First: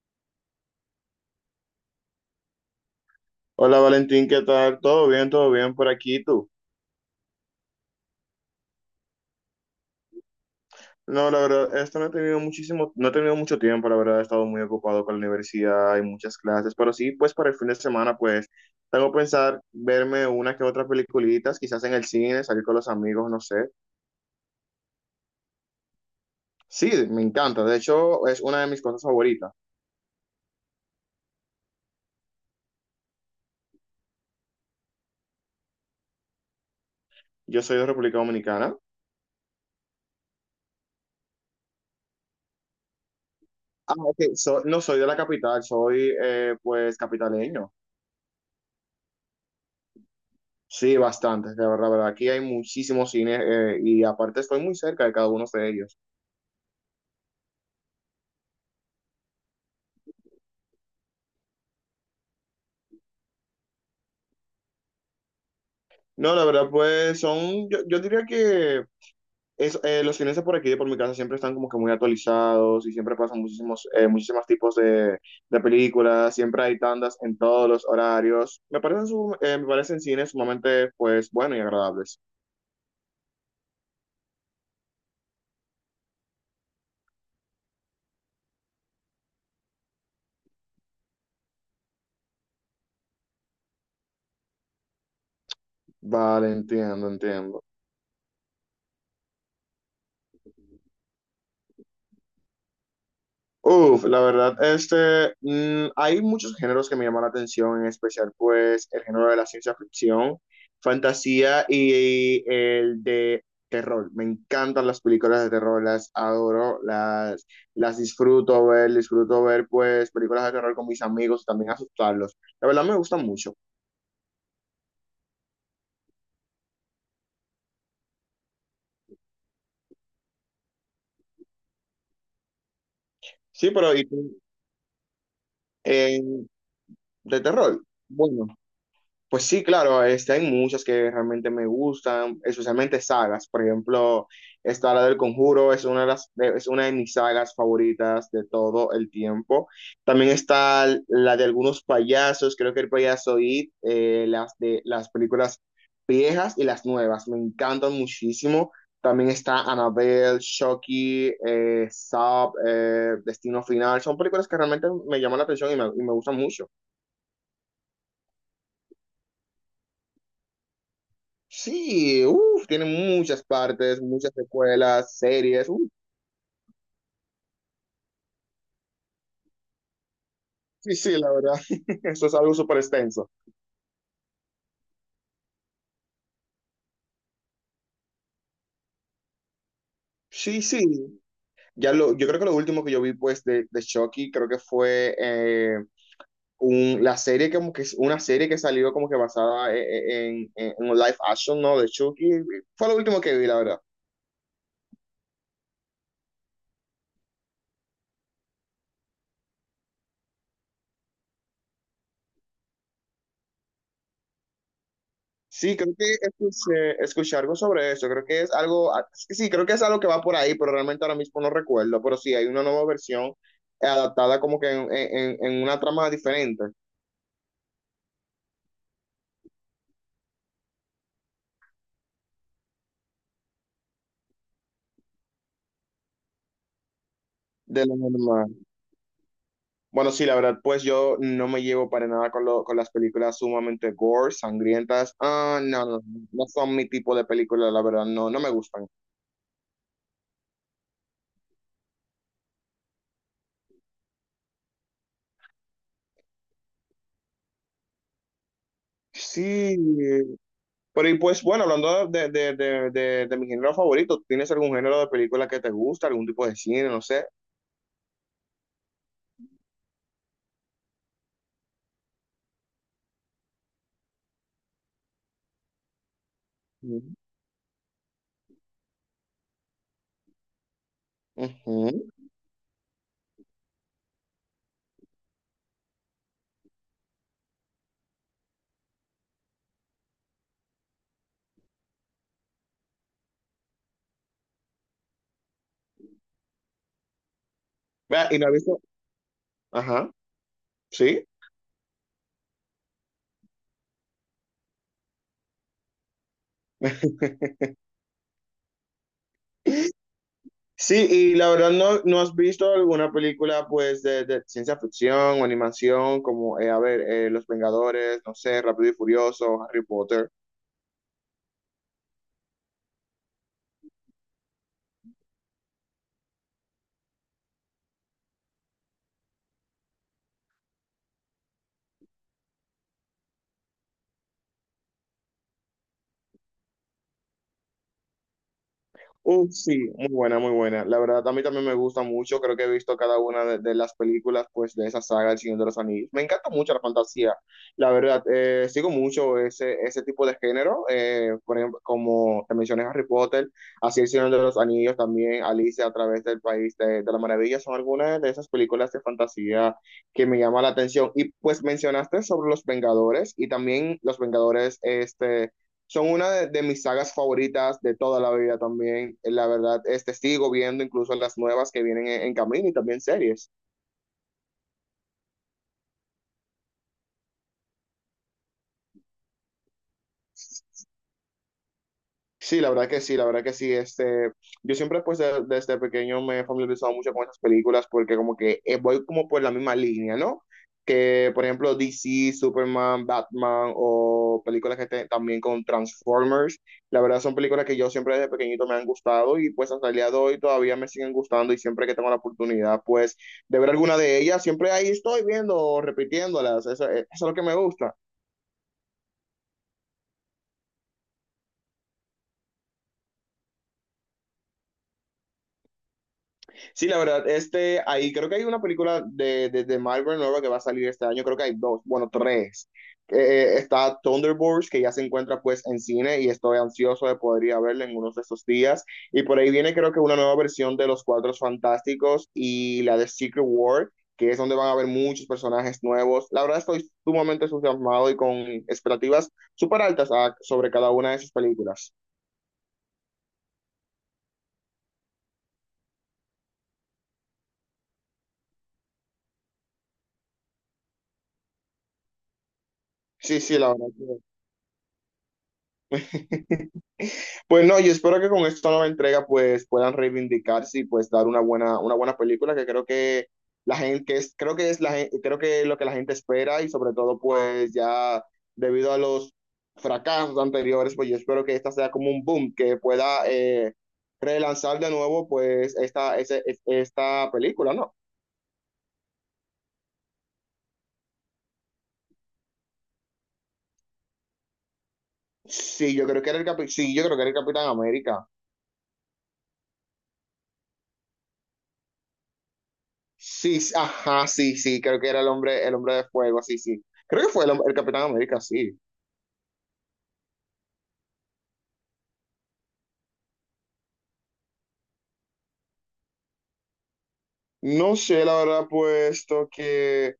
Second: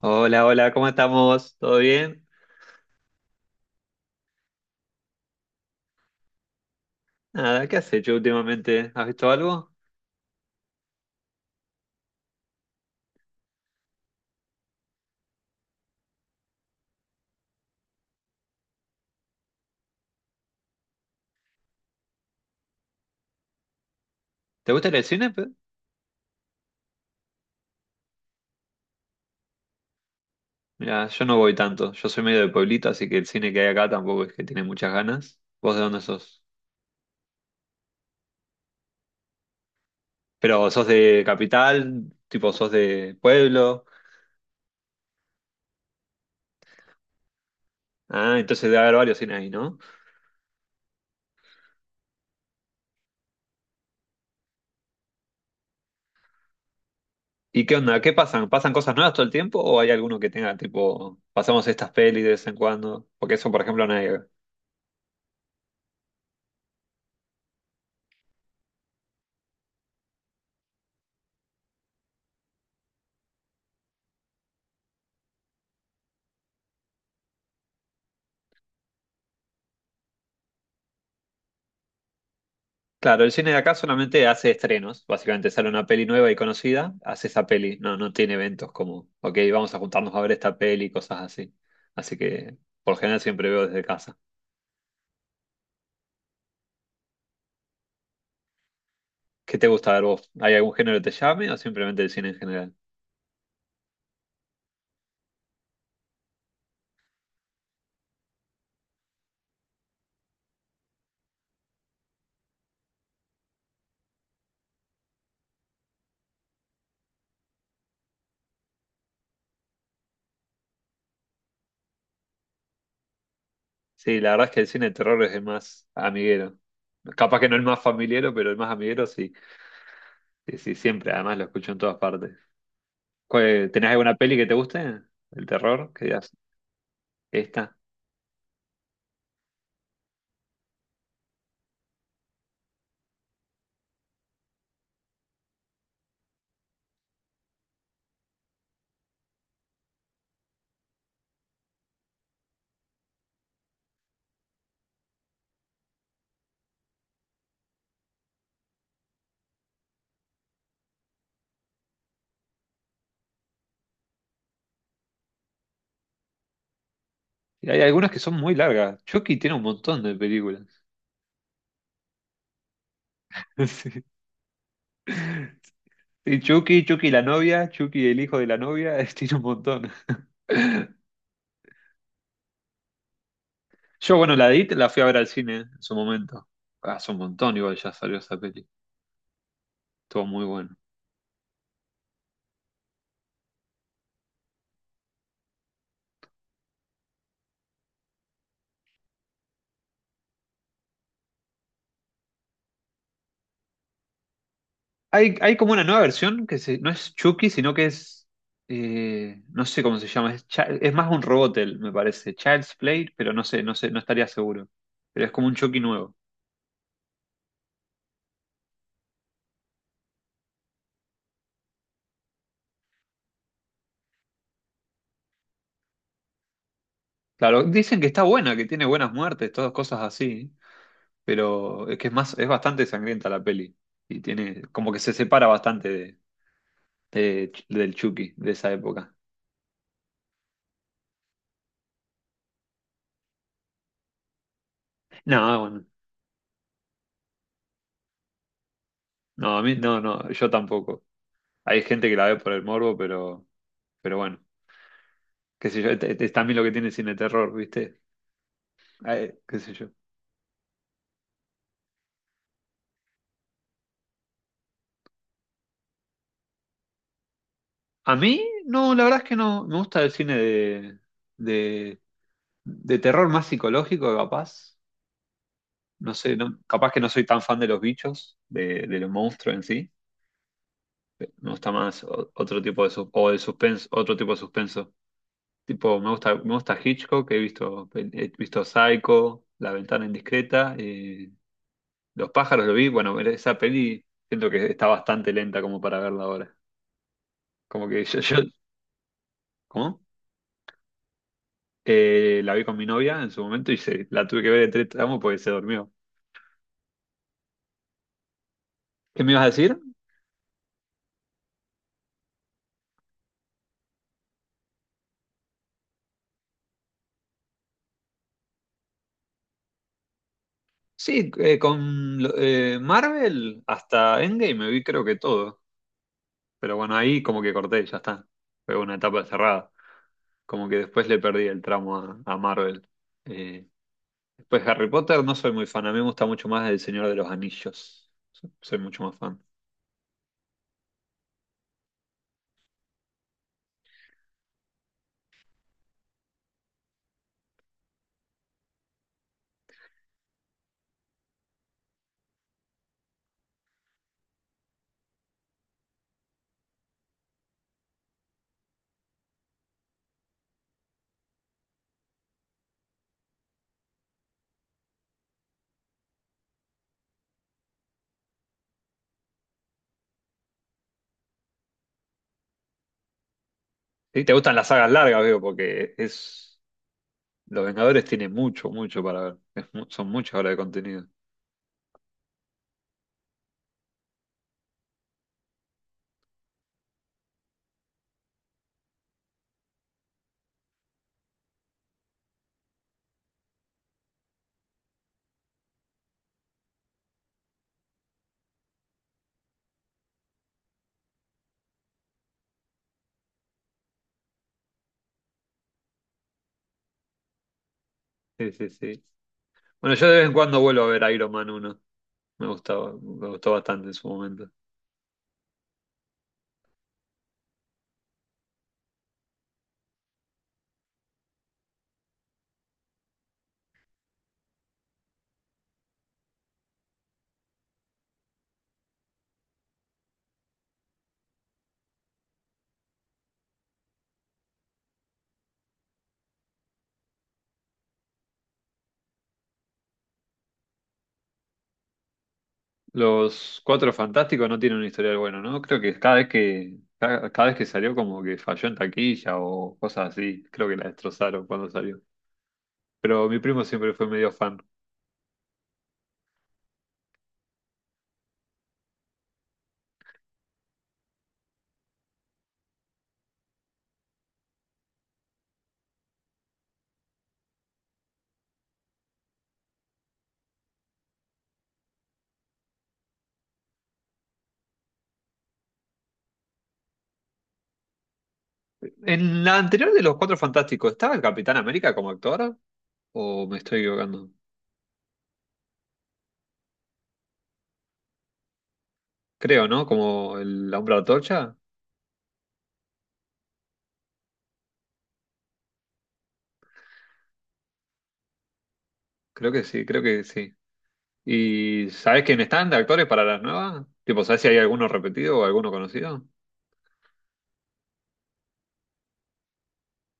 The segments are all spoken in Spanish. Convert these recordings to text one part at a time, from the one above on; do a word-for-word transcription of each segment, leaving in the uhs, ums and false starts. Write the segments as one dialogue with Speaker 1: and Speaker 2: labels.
Speaker 1: Hola, hola, ¿cómo estamos? ¿Todo bien?
Speaker 2: Hola Valentín, ¿qué tal? ¿Todo bien? ¿Todo bien por aquí? ¿Y ¿Tú?
Speaker 1: Nada, ¿qué has hecho últimamente? ¿Has visto algo?
Speaker 2: No, la verdad, esto no he tenido muchísimo, no he tenido mucho tiempo, la verdad, he estado muy ocupado con la universidad y muchas clases, pero sí, pues para el fin de semana, pues tengo que pensar verme una que otra peliculitas, quizás en el cine, salir con los amigos, no sé.
Speaker 1: ¿Te gusta ir al cine? Pe?
Speaker 2: Sí, me encanta, de hecho, es una de mis cosas favoritas.
Speaker 1: Mira, yo no voy tanto. Yo soy medio de pueblito, así que el cine que hay acá tampoco es que tiene muchas ganas. ¿Vos de dónde sos?
Speaker 2: Yo soy de República Dominicana.
Speaker 1: Pero sos de capital, tipo sos de pueblo.
Speaker 2: Ah, ok, so- no soy de la capital, soy eh, pues capitaleño.
Speaker 1: Ah, entonces debe haber varios cines ahí, ¿no?
Speaker 2: Sí, bastantes, la verdad, verdad. Aquí hay muchísimos cines eh, y aparte estoy muy cerca de cada uno de ellos.
Speaker 1: ¿Y qué onda? ¿Qué pasan? ¿Pasan cosas nuevas todo el tiempo o hay alguno que tenga, tipo, pasamos estas pelis de vez en cuando? Porque eso, por ejemplo, no hay.
Speaker 2: No, la verdad, pues son, yo, yo diría que es, eh, los cines de por aquí, de por mi casa, siempre están como que muy actualizados y siempre pasan muchísimos, eh, muchísimos tipos de, de películas, siempre hay tandas en todos los horarios. Me parecen, su- eh, me parecen cines sumamente, pues, bueno y agradables.
Speaker 1: Claro, el cine de acá solamente hace estrenos. Básicamente sale una peli nueva y conocida, hace esa peli. No, no tiene eventos como, ok, vamos a juntarnos a ver esta peli, cosas así. Así que, por general, siempre veo desde casa.
Speaker 2: Vale, entiendo, entiendo.
Speaker 1: ¿Qué te gusta ver vos? ¿Hay algún género que te llame o simplemente el cine en general?
Speaker 2: Uf, la verdad, este, mm, hay muchos géneros que me llaman la atención, en especial pues el género de la ciencia ficción, fantasía y, el de terror. Me encantan las películas de terror, las adoro, las, las disfruto ver, disfruto ver pues películas de terror con mis amigos y también asustarlos. La verdad me gustan mucho.
Speaker 1: Sí, la verdad es que el cine de terror es el más amiguero. Capaz que no el más familiero, pero el más amiguero sí. Sí, sí, siempre. Además lo escucho en todas partes.
Speaker 2: Sí,
Speaker 1: ¿Cuál- ¿Tenés
Speaker 2: pero ¿y
Speaker 1: alguna peli
Speaker 2: tú?
Speaker 1: que te guste? ¿El terror? ¿Qué
Speaker 2: Eh,
Speaker 1: digas?
Speaker 2: de
Speaker 1: Esta.
Speaker 2: terror. Bueno. Pues sí, claro, este, hay muchas que realmente me gustan, especialmente sagas. Por ejemplo, esta la del Conjuro es una de las, de- es una de mis sagas favoritas de todo el tiempo. También está la de algunos payasos, creo que el payaso It, eh, las de las películas viejas y las nuevas, me encantan muchísimo. También está Annabelle, Chucky, eh, Saw, eh, Destino Final. Son películas que realmente me llaman la atención y me, y me gustan mucho.
Speaker 1: Y hay algunas que son muy largas. Chucky tiene un montón de películas.
Speaker 2: Sí, uff, tiene muchas partes,
Speaker 1: Sí.
Speaker 2: muchas secuelas, series. Uf,
Speaker 1: Y Chucky, Chucky la novia, Chucky el hijo de la novia, es- tiene un montón.
Speaker 2: sí, sí, la verdad. Eso es algo súper extenso.
Speaker 1: Yo, bueno, la It la fui a ver al cine en su momento. Hace un montón, igual ya salió esa peli. Estuvo muy
Speaker 2: Sí,
Speaker 1: bueno.
Speaker 2: sí. Ya lo, yo creo que lo último que yo vi, pues, de, de Chucky, creo que fue eh, un- la serie, como que es una serie que salió como que basada en, en, en- en un live action, ¿no? De Chucky. Fue lo último que vi, la verdad.
Speaker 1: Hay, hay como una nueva versión que se- no es Chucky, sino que es. Eh, no sé cómo se llama. Es, Chi- es más un robot, él, me parece. Child's Play, pero no sé, no sé, no estaría seguro. Pero es como un
Speaker 2: Sí,
Speaker 1: Chucky
Speaker 2: creo que
Speaker 1: nuevo.
Speaker 2: escuché, escuché algo sobre eso. Creo que es algo, sí, creo que es algo que va por ahí, pero realmente ahora mismo no recuerdo. Pero sí, hay una nueva versión eh, adaptada como que en, en- en una trama diferente
Speaker 1: Claro, dicen que está buena, que tiene buenas muertes, todas cosas así. Pero es que es más, es bastante sangrienta la peli. Y tiene, como que se separa bastante de, de-
Speaker 2: de
Speaker 1: del
Speaker 2: lo
Speaker 1: Chucky de
Speaker 2: normal.
Speaker 1: esa época.
Speaker 2: Bueno, sí, la verdad, pues yo no me llevo para nada con, lo- con las películas sumamente gore, sangrientas.
Speaker 1: No,
Speaker 2: Ah,
Speaker 1: bueno,
Speaker 2: no, no, no son mi tipo de películas, la verdad, no, no me gustan.
Speaker 1: no, a mí, no, no, yo tampoco. Hay gente que la ve por el morbo, pero, pero bueno, qué sé yo, es, es también lo que tiene el cine de terror, ¿viste? Ay, qué sé
Speaker 2: Sí,
Speaker 1: yo.
Speaker 2: pero y pues bueno, hablando de, de, de, de, de mi género favorito, ¿tienes algún género de película que te gusta, algún tipo de cine, no sé?
Speaker 1: A mí, no, la verdad es que no, me gusta el cine de, de, de terror más psicológico, capaz. No sé, no, capaz que no
Speaker 2: Ujú.
Speaker 1: soy tan fan de los bichos, de, de los monstruos en sí. Me gusta más
Speaker 2: Ujú.
Speaker 1: o- otro tipo de sus- o el suspenso, otro tipo de suspenso. Tipo, me gusta, me gusta Hitchcock, he visto, he visto Psycho, La ventana indiscreta, eh, Los pájaros lo vi, bueno, esa peli siento que está bastante lenta como para verla ahora. Como que yo,
Speaker 2: Vea, y
Speaker 1: yo-
Speaker 2: no has visto,
Speaker 1: ¿cómo?
Speaker 2: ajá, sí.
Speaker 1: Eh, la vi con mi novia en su momento y se, la tuve que ver en tres tramos porque se durmió. ¿Qué me ibas a decir?
Speaker 2: Sí, y la verdad no, no has visto alguna película pues de, de ciencia ficción o animación como, eh, a ver, eh, Los Vengadores, no sé, Rápido y Furioso, Harry Potter.
Speaker 1: Sí, eh, con lo- eh, Marvel hasta Endgame me vi creo que todo. Pero bueno, ahí como que corté, ya está. Fue una etapa cerrada. Como que después le perdí el tramo a, a Marvel. Eh, Después Harry Potter no soy muy fan, a mí me gusta mucho más El Señor de los Anillos. Soy soy mucho más fan.
Speaker 2: Uf, sí, muy buena, muy buena. La verdad, a mí también me gusta mucho. Creo que he visto cada una de, de las películas pues, de esa saga, El Señor de los Anillos. Me encanta mucho la fantasía. La verdad, eh, sigo mucho ese, ese tipo de género. Eh, por ejemplo, como te mencioné, Harry Potter, así El Señor de los Anillos, también Alicia a través del País de, de la Maravilla. Son algunas de esas películas de fantasía que me llama la atención. Y pues mencionaste sobre los Vengadores y también los Vengadores este, son una de, de mis sagas favoritas de toda la vida también. Eh, La verdad, este sigo viendo incluso las nuevas que vienen en, en camino y también series.
Speaker 1: Sí, te gustan las sagas largas, veo, porque es Los Vengadores tiene mucho, mucho para ver. Es mu- son muchas horas de contenido.
Speaker 2: Sí, la verdad que sí, la verdad que sí. Este, yo siempre pues de- desde pequeño me he familiarizado mucho con esas películas porque como que eh, voy como por la misma línea, ¿no? Que por ejemplo D C, Superman, Batman o películas que te- también con Transformers, la verdad son películas que yo siempre desde pequeñito me han gustado y pues hasta el día de hoy todavía me siguen gustando y siempre que tengo la oportunidad pues de ver alguna de ellas, siempre ahí estoy viendo, repitiéndolas, eso, eh, eso es lo que me gusta.
Speaker 1: Sí, sí, sí. Bueno, yo de vez en cuando vuelvo a ver Iron Man uno. Me gustaba, me gustó bastante en su momento.
Speaker 2: Sí, la verdad, este, ahí creo que hay una película de, de, de Marvel nueva que va a salir este año, creo que hay dos, bueno, tres. Eh, está Thunderbolts, que ya se encuentra pues en cine y estoy ansioso de poder ir a verla en unos de estos días. Y por ahí viene creo que una nueva versión de Los Cuatro Fantásticos y la de Secret War, que es donde van a haber muchos personajes nuevos. La verdad estoy sumamente entusiasmado y con expectativas súper altas a- sobre cada una de sus películas.
Speaker 1: Los Cuatro Fantásticos no tienen un historial bueno, ¿no? Creo que cada vez que, cada, cada vez que salió como que falló en taquilla o cosas así, creo que la destrozaron cuando salió. Pero mi
Speaker 2: Sí, sí,
Speaker 1: primo
Speaker 2: la verdad.
Speaker 1: siempre fue medio fan.
Speaker 2: que- Pues no, yo espero que con esta nueva entrega pues puedan reivindicarse y pues dar una buena, una buena película que creo que la gente, que es, creo que es la gen- creo que es lo que la gente espera y sobre todo pues ya debido a los fracasos anteriores, pues yo espero que esta sea como un boom, que pueda eh, relanzar de nuevo pues esta, ese- es- esta película, ¿no?
Speaker 1: En la anterior de los Cuatro Fantásticos, ¿estaba el Capitán América como actor? ¿O me estoy equivocando?
Speaker 2: Sí, yo creo que era el Capi- sí, yo creo que era el Capitán América.
Speaker 1: Creo, ¿no? Como el Hombre Antorcha.
Speaker 2: Sí, sí, ajá, sí, sí, creo que era el hombre, el hombre de fuego, sí, sí. Creo que fue el, hom- el Capitán América, sí.
Speaker 1: Creo que sí, creo que sí. ¿Y sabés quién están de actores para las nuevas? Tipo, ¿sabés si hay alguno repetido o alguno conocido?
Speaker 2: No sé, la verdad, puesto que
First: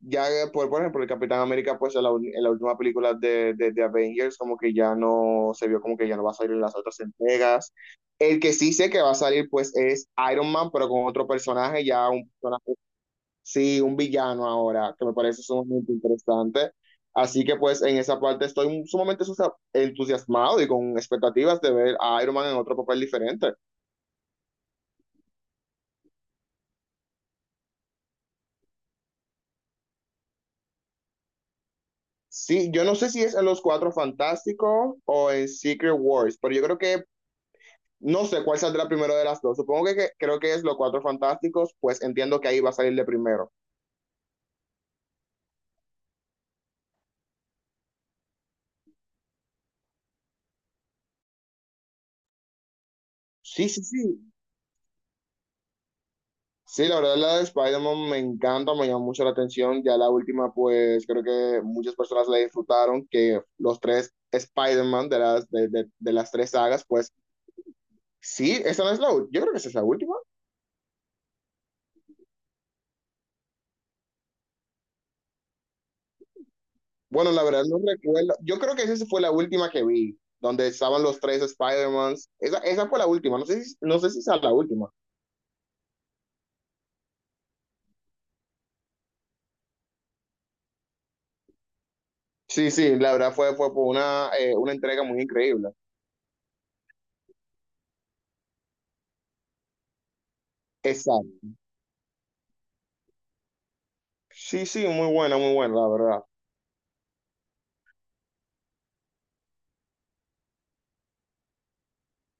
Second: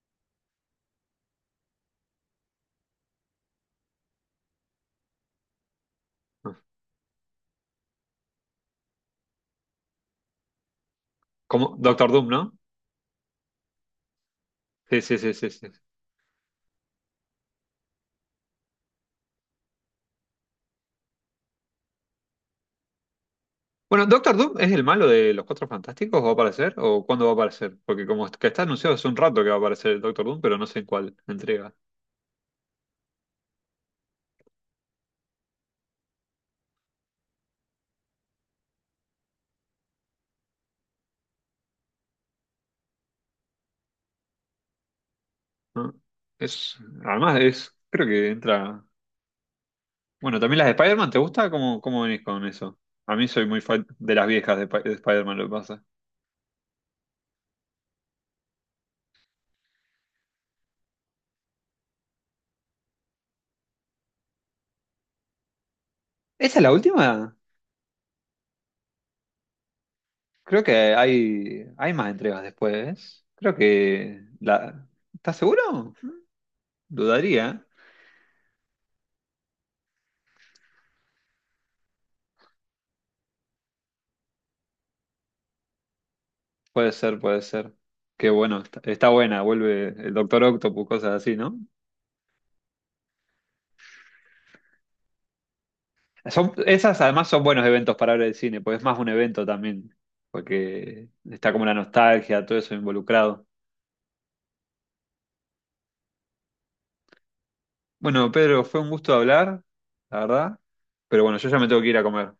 Speaker 2: ya, por, por ejemplo, el Capitán América, pues en la, ul- en la última película de, de, de Avengers, como que ya no se vio como que ya no va a salir
Speaker 1: No.
Speaker 2: en las otras entregas. El que sí sé que va a salir, pues es Iron Man, pero con otro
Speaker 1: Como
Speaker 2: personaje, ya
Speaker 1: Doctor Doom,
Speaker 2: un
Speaker 1: ¿no?
Speaker 2: personaje, sí, un villano ahora,
Speaker 1: Sí,
Speaker 2: que me
Speaker 1: sí, sí,
Speaker 2: parece
Speaker 1: sí, sí.
Speaker 2: sumamente interesante. Así que, pues, en esa parte estoy sumamente entusiasmado y con expectativas de ver a Iron Man en otro papel diferente.
Speaker 1: Bueno, ¿Doctor Doom es el malo de los Cuatro Fantásticos? ¿Va a aparecer? ¿O cuándo va a aparecer? Porque como es- que está anunciado hace un rato que va a aparecer el Doctor Doom, pero no sé en cuál entrega.
Speaker 2: Sí, yo no sé si es en Los Cuatro Fantásticos o en Secret Wars, pero yo creo que no sé cuál saldrá primero de las dos. Supongo que, que- creo que es Los Cuatro Fantásticos, pues entiendo que ahí va a salir de primero.
Speaker 1: ¿No? Es, además es, creo que entra. Bueno, también las de Spider-Man, ¿te gusta? ¿Cómo, cómo venís con eso? A mí soy muy
Speaker 2: Sí, sí,
Speaker 1: fan de
Speaker 2: sí.
Speaker 1: las viejas de, Sp- de Spider-Man, lo que pasa.
Speaker 2: Sí, la verdad la de Spider-Man me encanta, me llama mucho la atención. Ya la última, pues creo que muchas personas la disfrutaron, que los tres Spider-Man de las, de, de, de las tres
Speaker 1: ¿Esa es la
Speaker 2: sagas, pues
Speaker 1: última?
Speaker 2: sí, esa no es la última. Yo creo que esa es la última.
Speaker 1: Creo que hay, hay más entregas después. Creo que la, ¿estás seguro?
Speaker 2: Bueno, la verdad
Speaker 1: Dudaría.
Speaker 2: no recuerdo. Yo creo que esa sí fue la última que vi, donde estaban los tres Spider-Mans. Esa, esa fue la última, no sé si, no sé si esa es la última.
Speaker 1: Puede ser, puede ser. Qué bueno, está, está buena, vuelve el Doctor Octopus, cosas así, ¿no?
Speaker 2: Sí, sí, la verdad fue, fue por una, eh, una entrega muy increíble.
Speaker 1: Son, esas además son buenos eventos para hablar de cine, porque es más un evento también, porque
Speaker 2: Exacto.
Speaker 1: está como la nostalgia, todo eso involucrado.
Speaker 2: Sí, sí, muy buena, muy buena, la verdad.
Speaker 1: Bueno, Pedro, fue un gusto hablar, la verdad, pero bueno, yo ya me tengo que ir a comer.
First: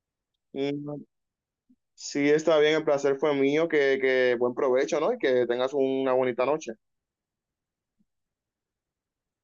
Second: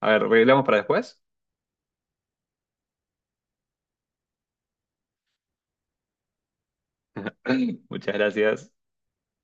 Speaker 1: A ver, ¿arreglamos para
Speaker 2: Mm,
Speaker 1: después?
Speaker 2: sí, está bien, el placer fue mío, que, que buen provecho, ¿no? Y que tengas una bonita noche.
Speaker 1: Muchas gracias.